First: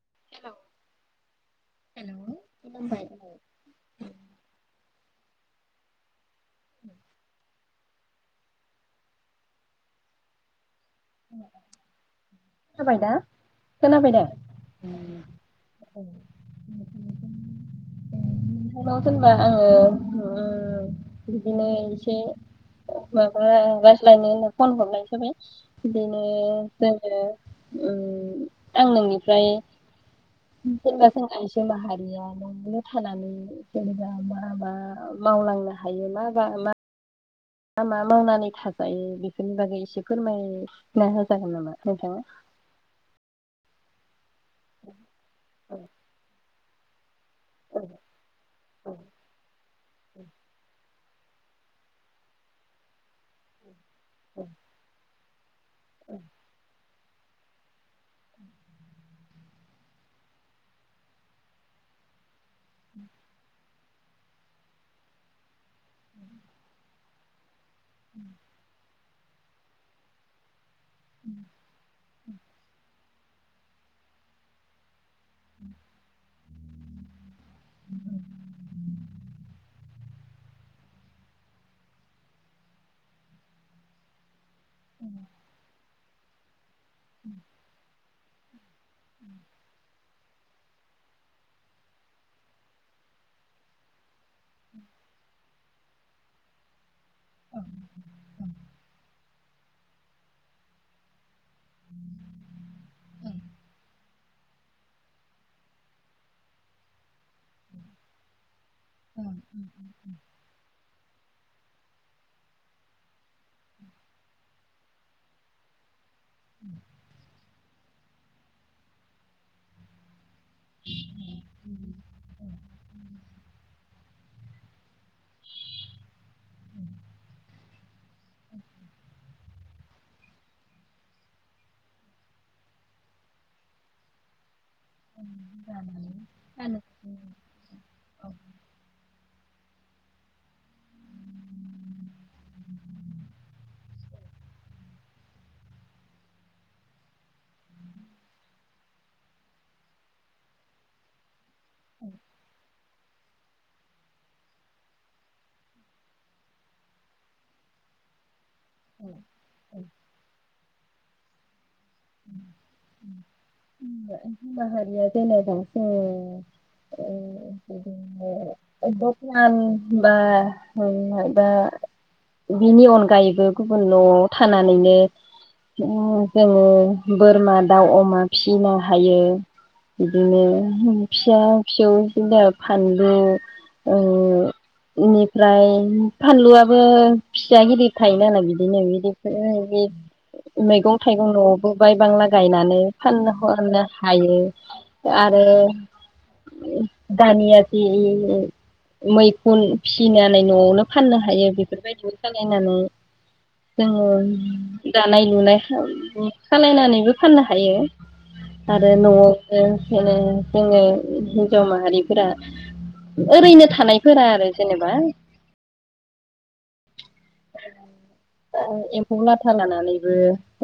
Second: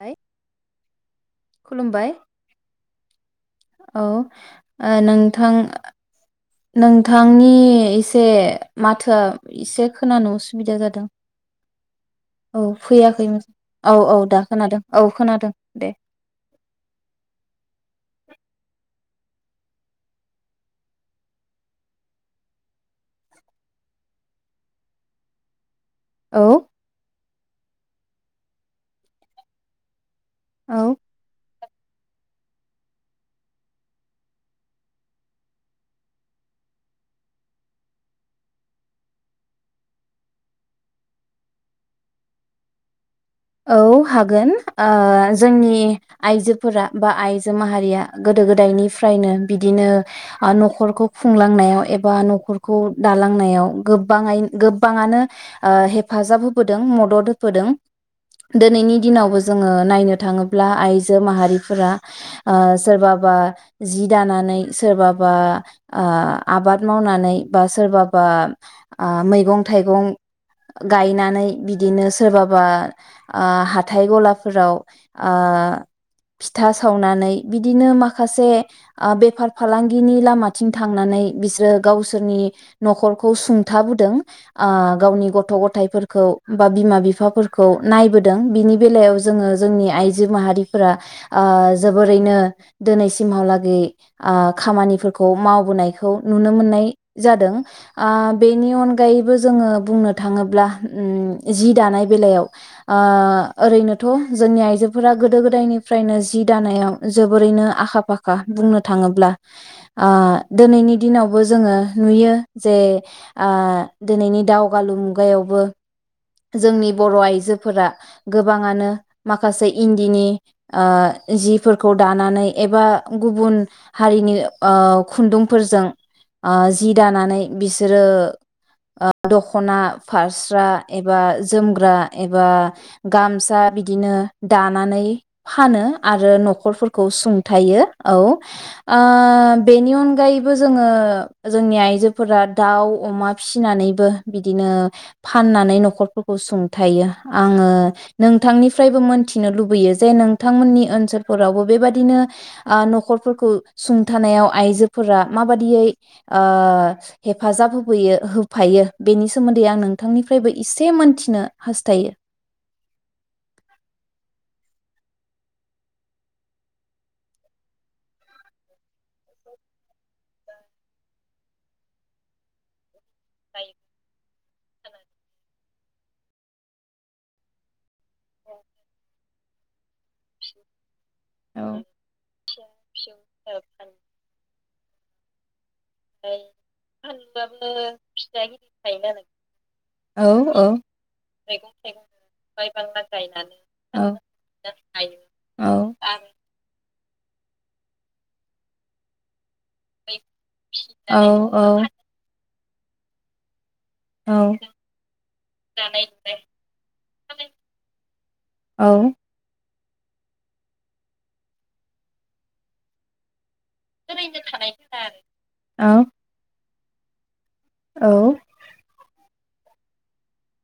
[unintelligible] खुलुमबाय। औ ओ नोंथां नोंथांनि एसे माथोआ एसे खोनानो उसुबिदा जादों। औ जाबाय दा फैयाखै औ औ दा खोनादों औ खोनादों दे। नोंथांनाव जेनबा ओ ओ बिदिनो एसे माबा रायज्लायनो होनना फन हरनाय जाबाय। बिदिनो औ जायगा। आं नोंनिफ्राय। औ जेनेबा जों आइजो। माहारिया न'आवनो थानानै जेनेबा मा मा मावलांनो हायो मा बा मा। मा मा मावनानै थाजायो बेफोरनि बागै एसे फोरमायना होजागोन नामा नोंथाङा। औ हा गोन ओ जोंनि आइजो। फोरा बा आइ जो औ माहारिया गोदो गोदायनिफ्रायनो बिदिनो आ न'खरखौ। खुंलांनायाव एबा न'खरखौ दालांनायाव। गोबाङाइ औ गोबाङानो। ओह हेफाजाब होबोदों मद [unintelligible] होबोदों दोनैनि दिनावबो जोङो नायनो थाङोब्ला आइजो माहारिफोरा। आ सोरबा बा बा जि दानानै सोरबा बा आह आबाद मावनानै। बा सोरबाबा। आ मैगं थाइगं। गायनानै बिदिनो सोरबा बा बा ओह हाथाइ गलाफोराव आह फिथा सावनानै बिदिनो माखासे आ बेफार फालांगिनि लामाथिं थांनानै बिसोर गावसोरनि न'खरखौ सुंथाबुदों। आह गावनि गथ' गथाइफोर। खौ बा बिमा बिफाफोर नायबोदों बिनि। बेलायाव जोङो जोंनि आइजो माहारि। फोरा आह जोबोरैनो दिनैसिमहालागै। आह खामानिफोरखौ माव बोनायखौ नुनो मोननाय। जादों आह बेनि अन गायैबो जोङो बुंनो थाङोब्ला ओम जि दानाय बेलायाव। आह ओरैनोथ' जोंनि आइजोफोरा गोदो गोदायनिफ्रायनो जि दानायाव जोबोरैनो आखा फाखा बुंनो। थाङोब्ला आह दोनैनि दिनावबो जोङो नुयो जे आह दिनैनि दावगालु मुगायावबो। जोंनि बर' आइजोफोरा। गोबाङानो माखासे इन्दिनि। आ जिफोरखौ दानानै एबा गुबुन हारिनि ओ खुन्दुं। फोरजों आ जि दानानै बिसोरो ओह दख'ना फारस्रा। एबा जोमग्रा एबा गामसा बिदिनो। दानानै फानो आरो न'खरफोरखौ सुंथायो औ ओ। बेनि अनगायैबो जोङो जोंनि आइजोफोरा दाउ अमा फिसिनानैबो बिदिनो फानना नै न'खरफोरखौ सुंथायो आङो नोंथांनिफ्रायबो मोनथिनो लुबैयो जे नोंथांमोननि ओनसोलफोरावबो बेबादिनो आह न'खरफोरखौ सुंथानायाव आइजोफोरा माबादियै आह हेफाजाब होबोयो होबो फायो बेनि सोमोन्दै आं नोंथांनि इसे मोनथिनो हास्थायो। [unintelligible] गायैबो गुबुन न' थानानैनो उम जोङो बोरमा दाउ अमा फिसिनो हायो। बिदिनो हम फिसा फिसौ फानलु ओ इनिफ्राय फानलुआबो फिसा गिदिर थायोनालाय बिदिनो बिदिखौनो मैगं थाइगं न'आवबो बाय बायबांला जानो फान हरनो औ-औ-औ-औ-औ-औ-औ-औ-औ हायो आरो ओरो दानियादि मै उन फिसिनानैनानै न'आवनो फाननो हायो बेफोरबायदि फान नानै जोङो दानाय लुनाय खाम खालायनानैबो फाननो हायो आरो न'आवबो [unintelligible] जोङो हिनजाव माहारिफोरा ओरैनो था थानायफोरा आरो जेनेबा एम्फौ लादो [unintelligible] नानैबो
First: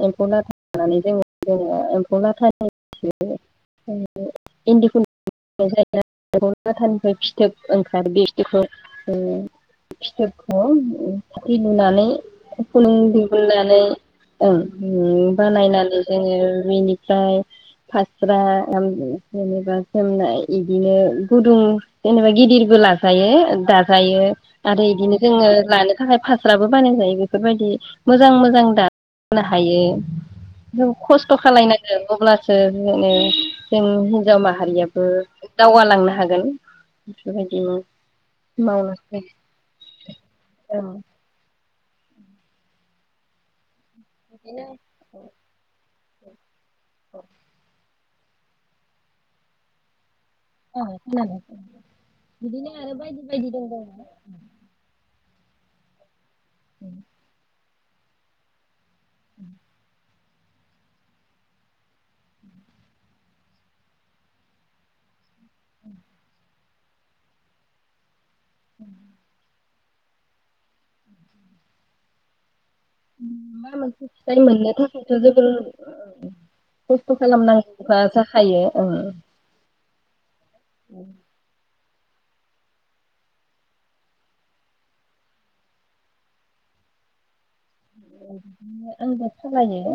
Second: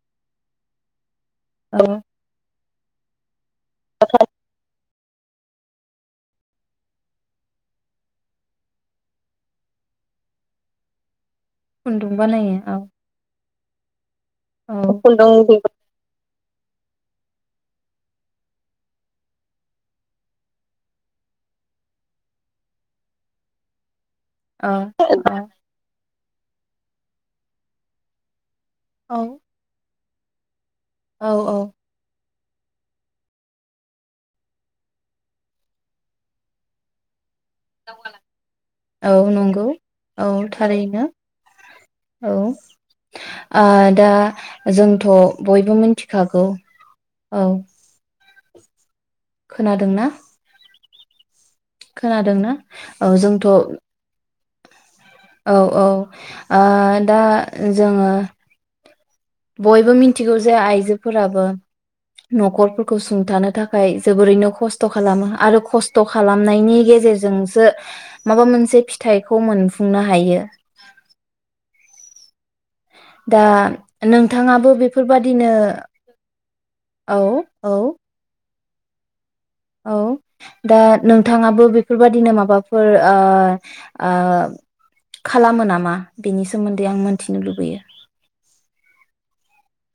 एम्फौ लाथा लानानै जोङो जोङो एम्फौ लाथा [unintelligible] इन्दि खुन [unintelligible] लाथानिफ्राय फिथोब ओंखार बे फिथोबखौ दै लुनानै खुन्दुं बानायो खुन्दुं दिहुनना नो ओं खुन्दुं औ-औ-औ-औ-औ बानायनानै जोङो बेनिफ्राय फास्रा ओम जेनेबा जोमनाय इदिनो गुदुं जेनेबा गिदिरबो लाजायो दा दायो औ आरो औ इदिनो जोङो लानो फास्राबो बानाय जायो बेफोरबायदि मोजां मोजां दानो हायो। जों औ खस्थ' खालायनांगो अब्लासो ओ मा होनो जों हिनजाव माहारियाबो दावगालांनो हागोन बेफोरबायदिनो मावनो औ नंगौ औ था औ रैनो। औ आ दा जोंथ' बयबो मोन्थि खागौ औ खोनादोंना? औ खोनादों। खोनादोंना औ जोंथ' औ औ ओ दा जोङो बयबो मि न्थिगौ जे आइजोफोराबो न'खरफोरखौ सुंथानो थाखाय जोबोरैनो खस्थ' खालामो। आरो खस्थ' खालामनायनि गेजेरजोंसो माबा मोनसे फिथाइखौ मोन फुंनो हायो। दा मा मोनसे फिथाइ नोंथाङाबो मोननो थाखायथ' बेफोरबादिनो जोबोर खस्थ' औ औ खालामनांगौखा जाखायो। ओं औ दा नोंथाङाबो बे फोरबादिनो माबाफोर ओ ओ खालामो नामा बेनि सोमोन्दै आं मोनथिनो लुबैयो। आंबो खालायो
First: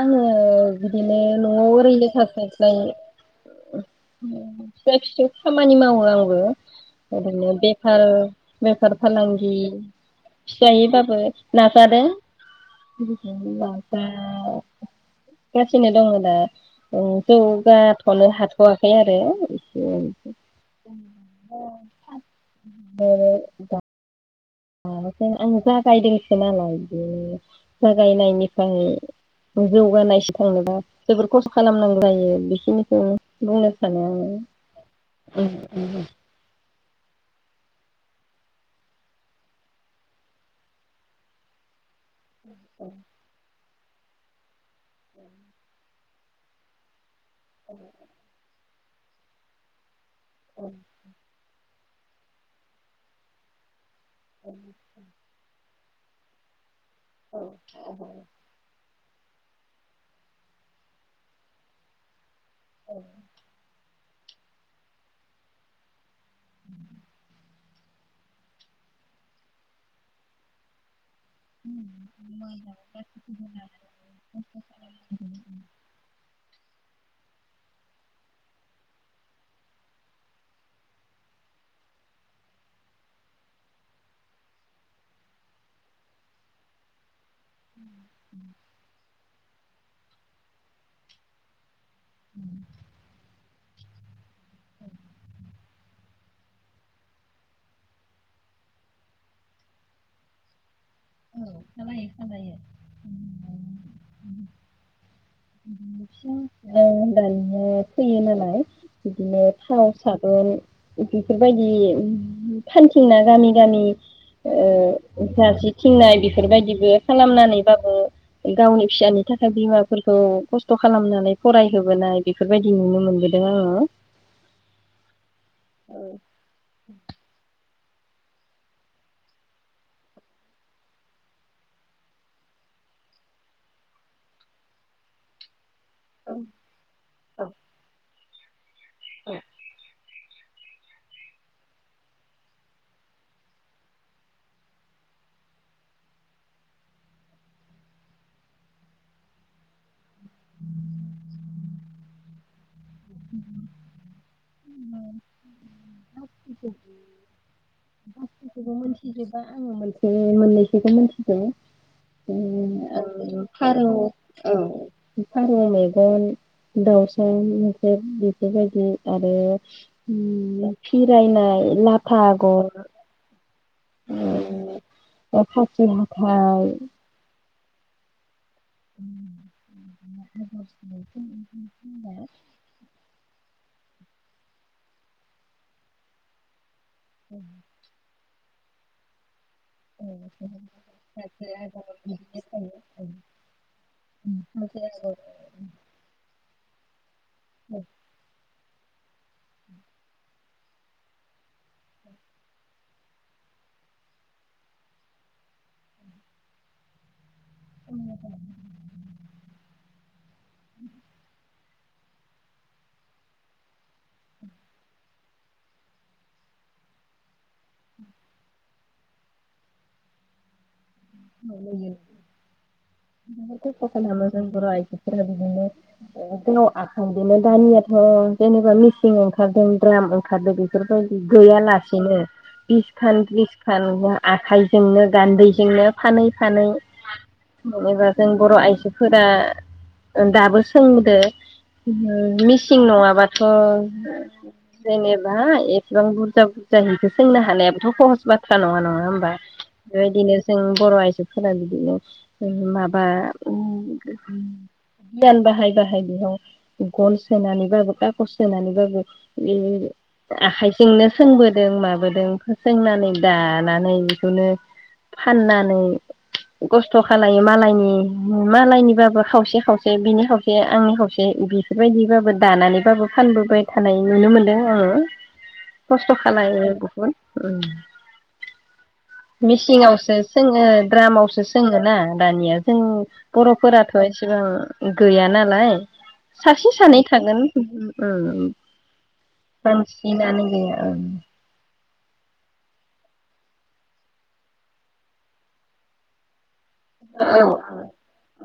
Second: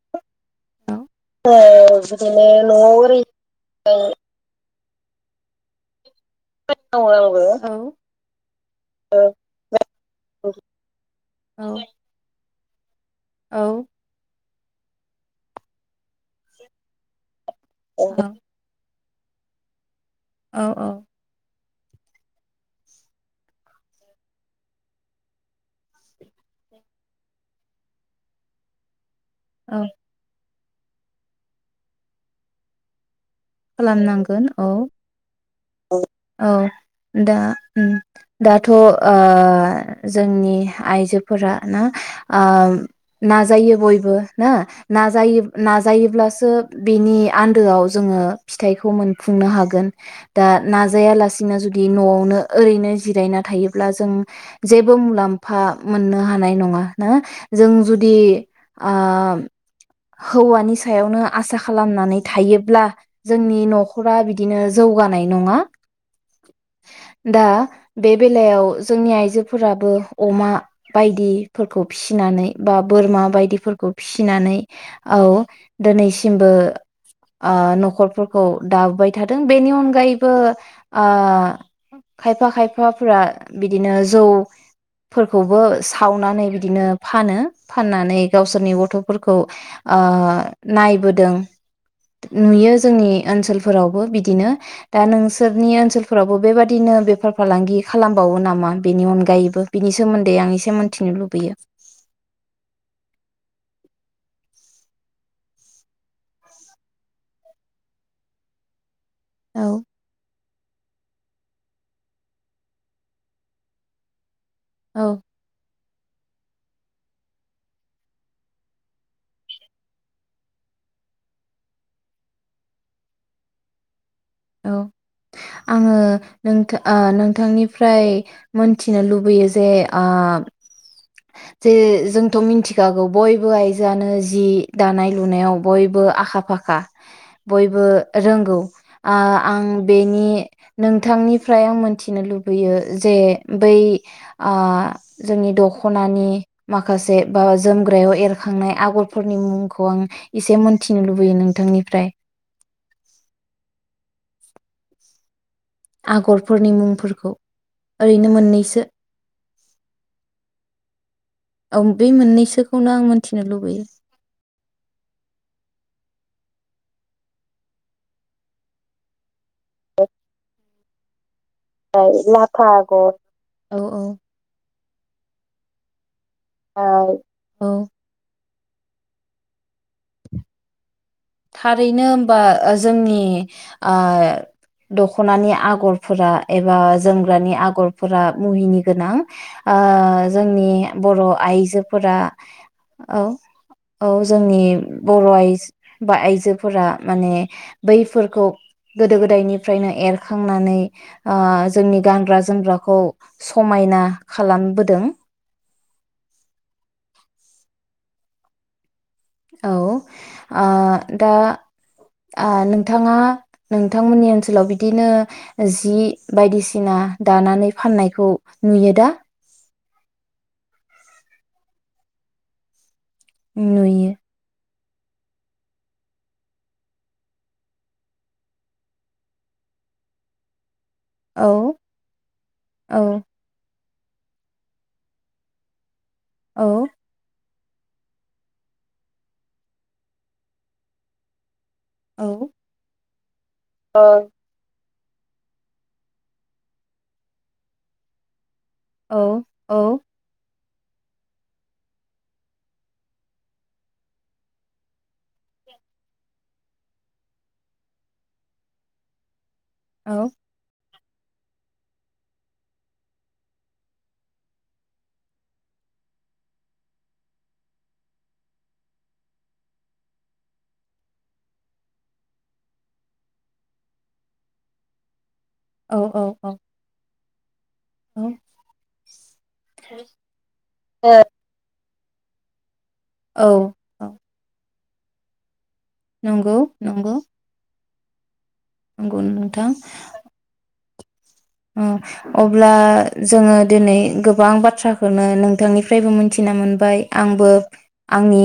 आङो ओ बिदिनो न'आव ओरैनो थासास्लायस्लाय फिसा फिसौ खामानि मावो आं। ओरैनो औ बेफार बेफार फालांगि फिसायैबाबो औ नाजांदो। [unintelligible] औ गासिनो दङ दा औ जौगाथ'नो हाथ'वाखै आरो। [unintelligible] औ औ। [unintelligible] आं जागायदोंसो नालाय बे जागायनायनिफ्राय औ जौगानायसिम थांनोबा जोबोर खस्थ' खालामनांगौ जायो बेखिनिखौ बुंनो सानो खालामनांगोन औ आङो। औ दा दाथ' ओ जोंनि आइजोफोरा ना ओ नाजायो बयबो ना नाजायो नाजायोब्लासो बेनि आन्दोआव जोङो फिथाइखौ मोनफुंनो हागोन। दा नाजायालासे जुदि न'आवनो ओरैनो जिरायना थायो ब्ला जों जेबो मुलाम्फा फा मोननो हानाय नङा। ना जों जुदि ओ हौवानि सायावनो आसा खालामनानै थायोब्ला नि न'ख'रा बिदिनो जौगानाय नङा। दा बे बेलायाव जोंनि आइजोफोराबो अमा बायदिफोरखौ फिसिनानै बा बोरमा बायदिफोरखौ फिसिनानै औ दिनैसिमबो आ न'खर फोरखौ दाबोबाय थादों बेनि अनगायैबो ओ खायफा खायफाफोरा बिदिनो जौफोरखौबो सावनानै बिदिनो फानो। फाननानै गावसोरनि गथ'फोर खौ ओ नायबोदों। नुयो ओनसोलफोरावबो बिदिनो दा नोंसोरनि ओनसोलफोरावबो बेबादिनो बेफार फालांगि खालामबावो नामा बेनि अनगायैबो बिनि सोमोन्दै आं एसे मिथिनो लुबैयो। औ दानिया फैयो नालाय। बिदिनो औ थाव साबोन बेफोरबायदि फानथिंना गामि गामि औ ओ जारसि थिननाय बेफोरबायदिबो खालामनानैबाबो गावनि फिसानि थाखाय बिमाफोरखौ खस्थ' खालामनानै फरायहोबोनाय बेफोरबायदि नुनो मोनबोदों आङो। औ आङो नोंथा ओ नोंथांनि फ फ्राय मोनथिनो लुबैयो जे आम जे जोंथ' मिन्थिखागौ बयबो आइजोआनो जि दानाय लुनायाव बयबो आखा फाखा बयबो रोंगौ। ओ आं बेनि नोंथांनिफ्राय आं मोनथिनो लुबैयो जे बै आ जोंनि दख'नानि माखासे बा जोमग्रायाव एरखांनाय आगरफोरनि मुंखौ आं एसे मोनथिनो लुबैयो नोंथांनिफ्राय उम‌ ओ उम ओ आगरफोरनि मुंफोरखौ ओरैनो बेखौ मोननैसो मोनथिजोबा आङो मोनसे मोननैसोखौ मोनथिगो औ बे उम मोननैसोखौनो आं आङो मोनथिनो लुबैयो फारौ औ उम फारौ मेगन दाउसा मोख्रेब बेफोरबायदि आरो उम ओ फिराय नाय। आव लाफा आगद उम ओ ओ खासि हा थाय औ औ [unintelligible] थारैनो होमबा ओ जोंनि आय दख'नानि आगरफोरा एबा ज जोमग्रानि आगरफोरा मुहिनि गोनां। ओ जोंनि बर' आइजोफोरा औ औ जोंनि बर' आइज आ आइजोफोरा माने बैफोरखौ गोदो गोदायनिफ्रायनो एरखांनानै ओ जोंनि गानग्रा जोमग्राखौ समायना खालामबोदों। [unintelligible] औ ओ दा आ नोंथाङा नोंथांमोननि ओनसोलाव बिदिनो जि बायदिसिना दानानै फाननायखौ नुयो। दा औ‌ नुयो। नुयो [unintelligible] बर' आयजो बिदिनो गाव आखाइ बिदिनो दानियाथ' जेनेबा मेसिन ओंखारदों द्राम ओंखारदों बे बेफोरबायदि औ गैयालासेनो बिसखान औ थ्रिसखान आखाइजोंनो गान्दैजोंनो। फानै फानै। औ जेनेबा जों बर' आइजोफोरा दाबो सोंदो। औ मिसिं नङाबा अ औ जेनेबा एसेबां बुरजा बुरजा बिदि सोंनो हानायाबोथ' सहस बाथ' सा नङा नङा औ होमबा औ बेबायदिनो औ बर' आइजोफोरा बिदिनो बेयाव माबा गियान बाहाय बाहाय बेयाव गन सोनानैबाबो खागज सोनानैबाबो बे आखाय जोंनो सोंबोदों माबोदों सोंनानै दानानै बेखौनो फानना खस्थ' खालो मालायनि मालायनिबाबो खावसे खावसे बिनि खावसे आंनि खावसे बेफोरबायदिबाबो दानानैबाबो फानबोबाय थानाय नुनो मोनदों आङो। औ खस्थ'खालाय बहुत। उम औ मिसिंआवसो। सोङो द्रामावसो सोङो। रा दानिया जों औ बर'फोराथ' औ एसेबां गैया नालाय‌। नंगौ सासे सानै नंगौ थागोन उम नंगौ उम [unintelligible] ओं अ अब्ला जोङो दिनै गोबां बाथ्राखौनो नोंथांनिफ्रायबो मिथिना मोन बाय औ आंबो आंनि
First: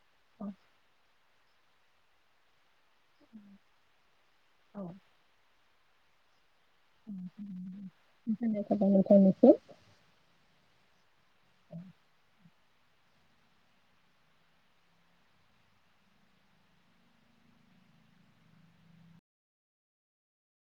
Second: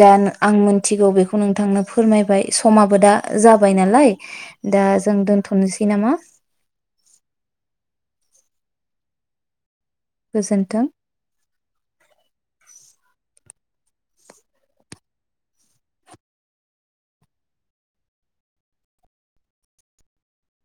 जा आं मोनथिगौ बेखौ नोंथांनो फोरमायबाय समाबो दा जाबाय नालाय। दा जों दोन थ'नोसै नामा। [inaudible] [unintelligible] गोजोन्थों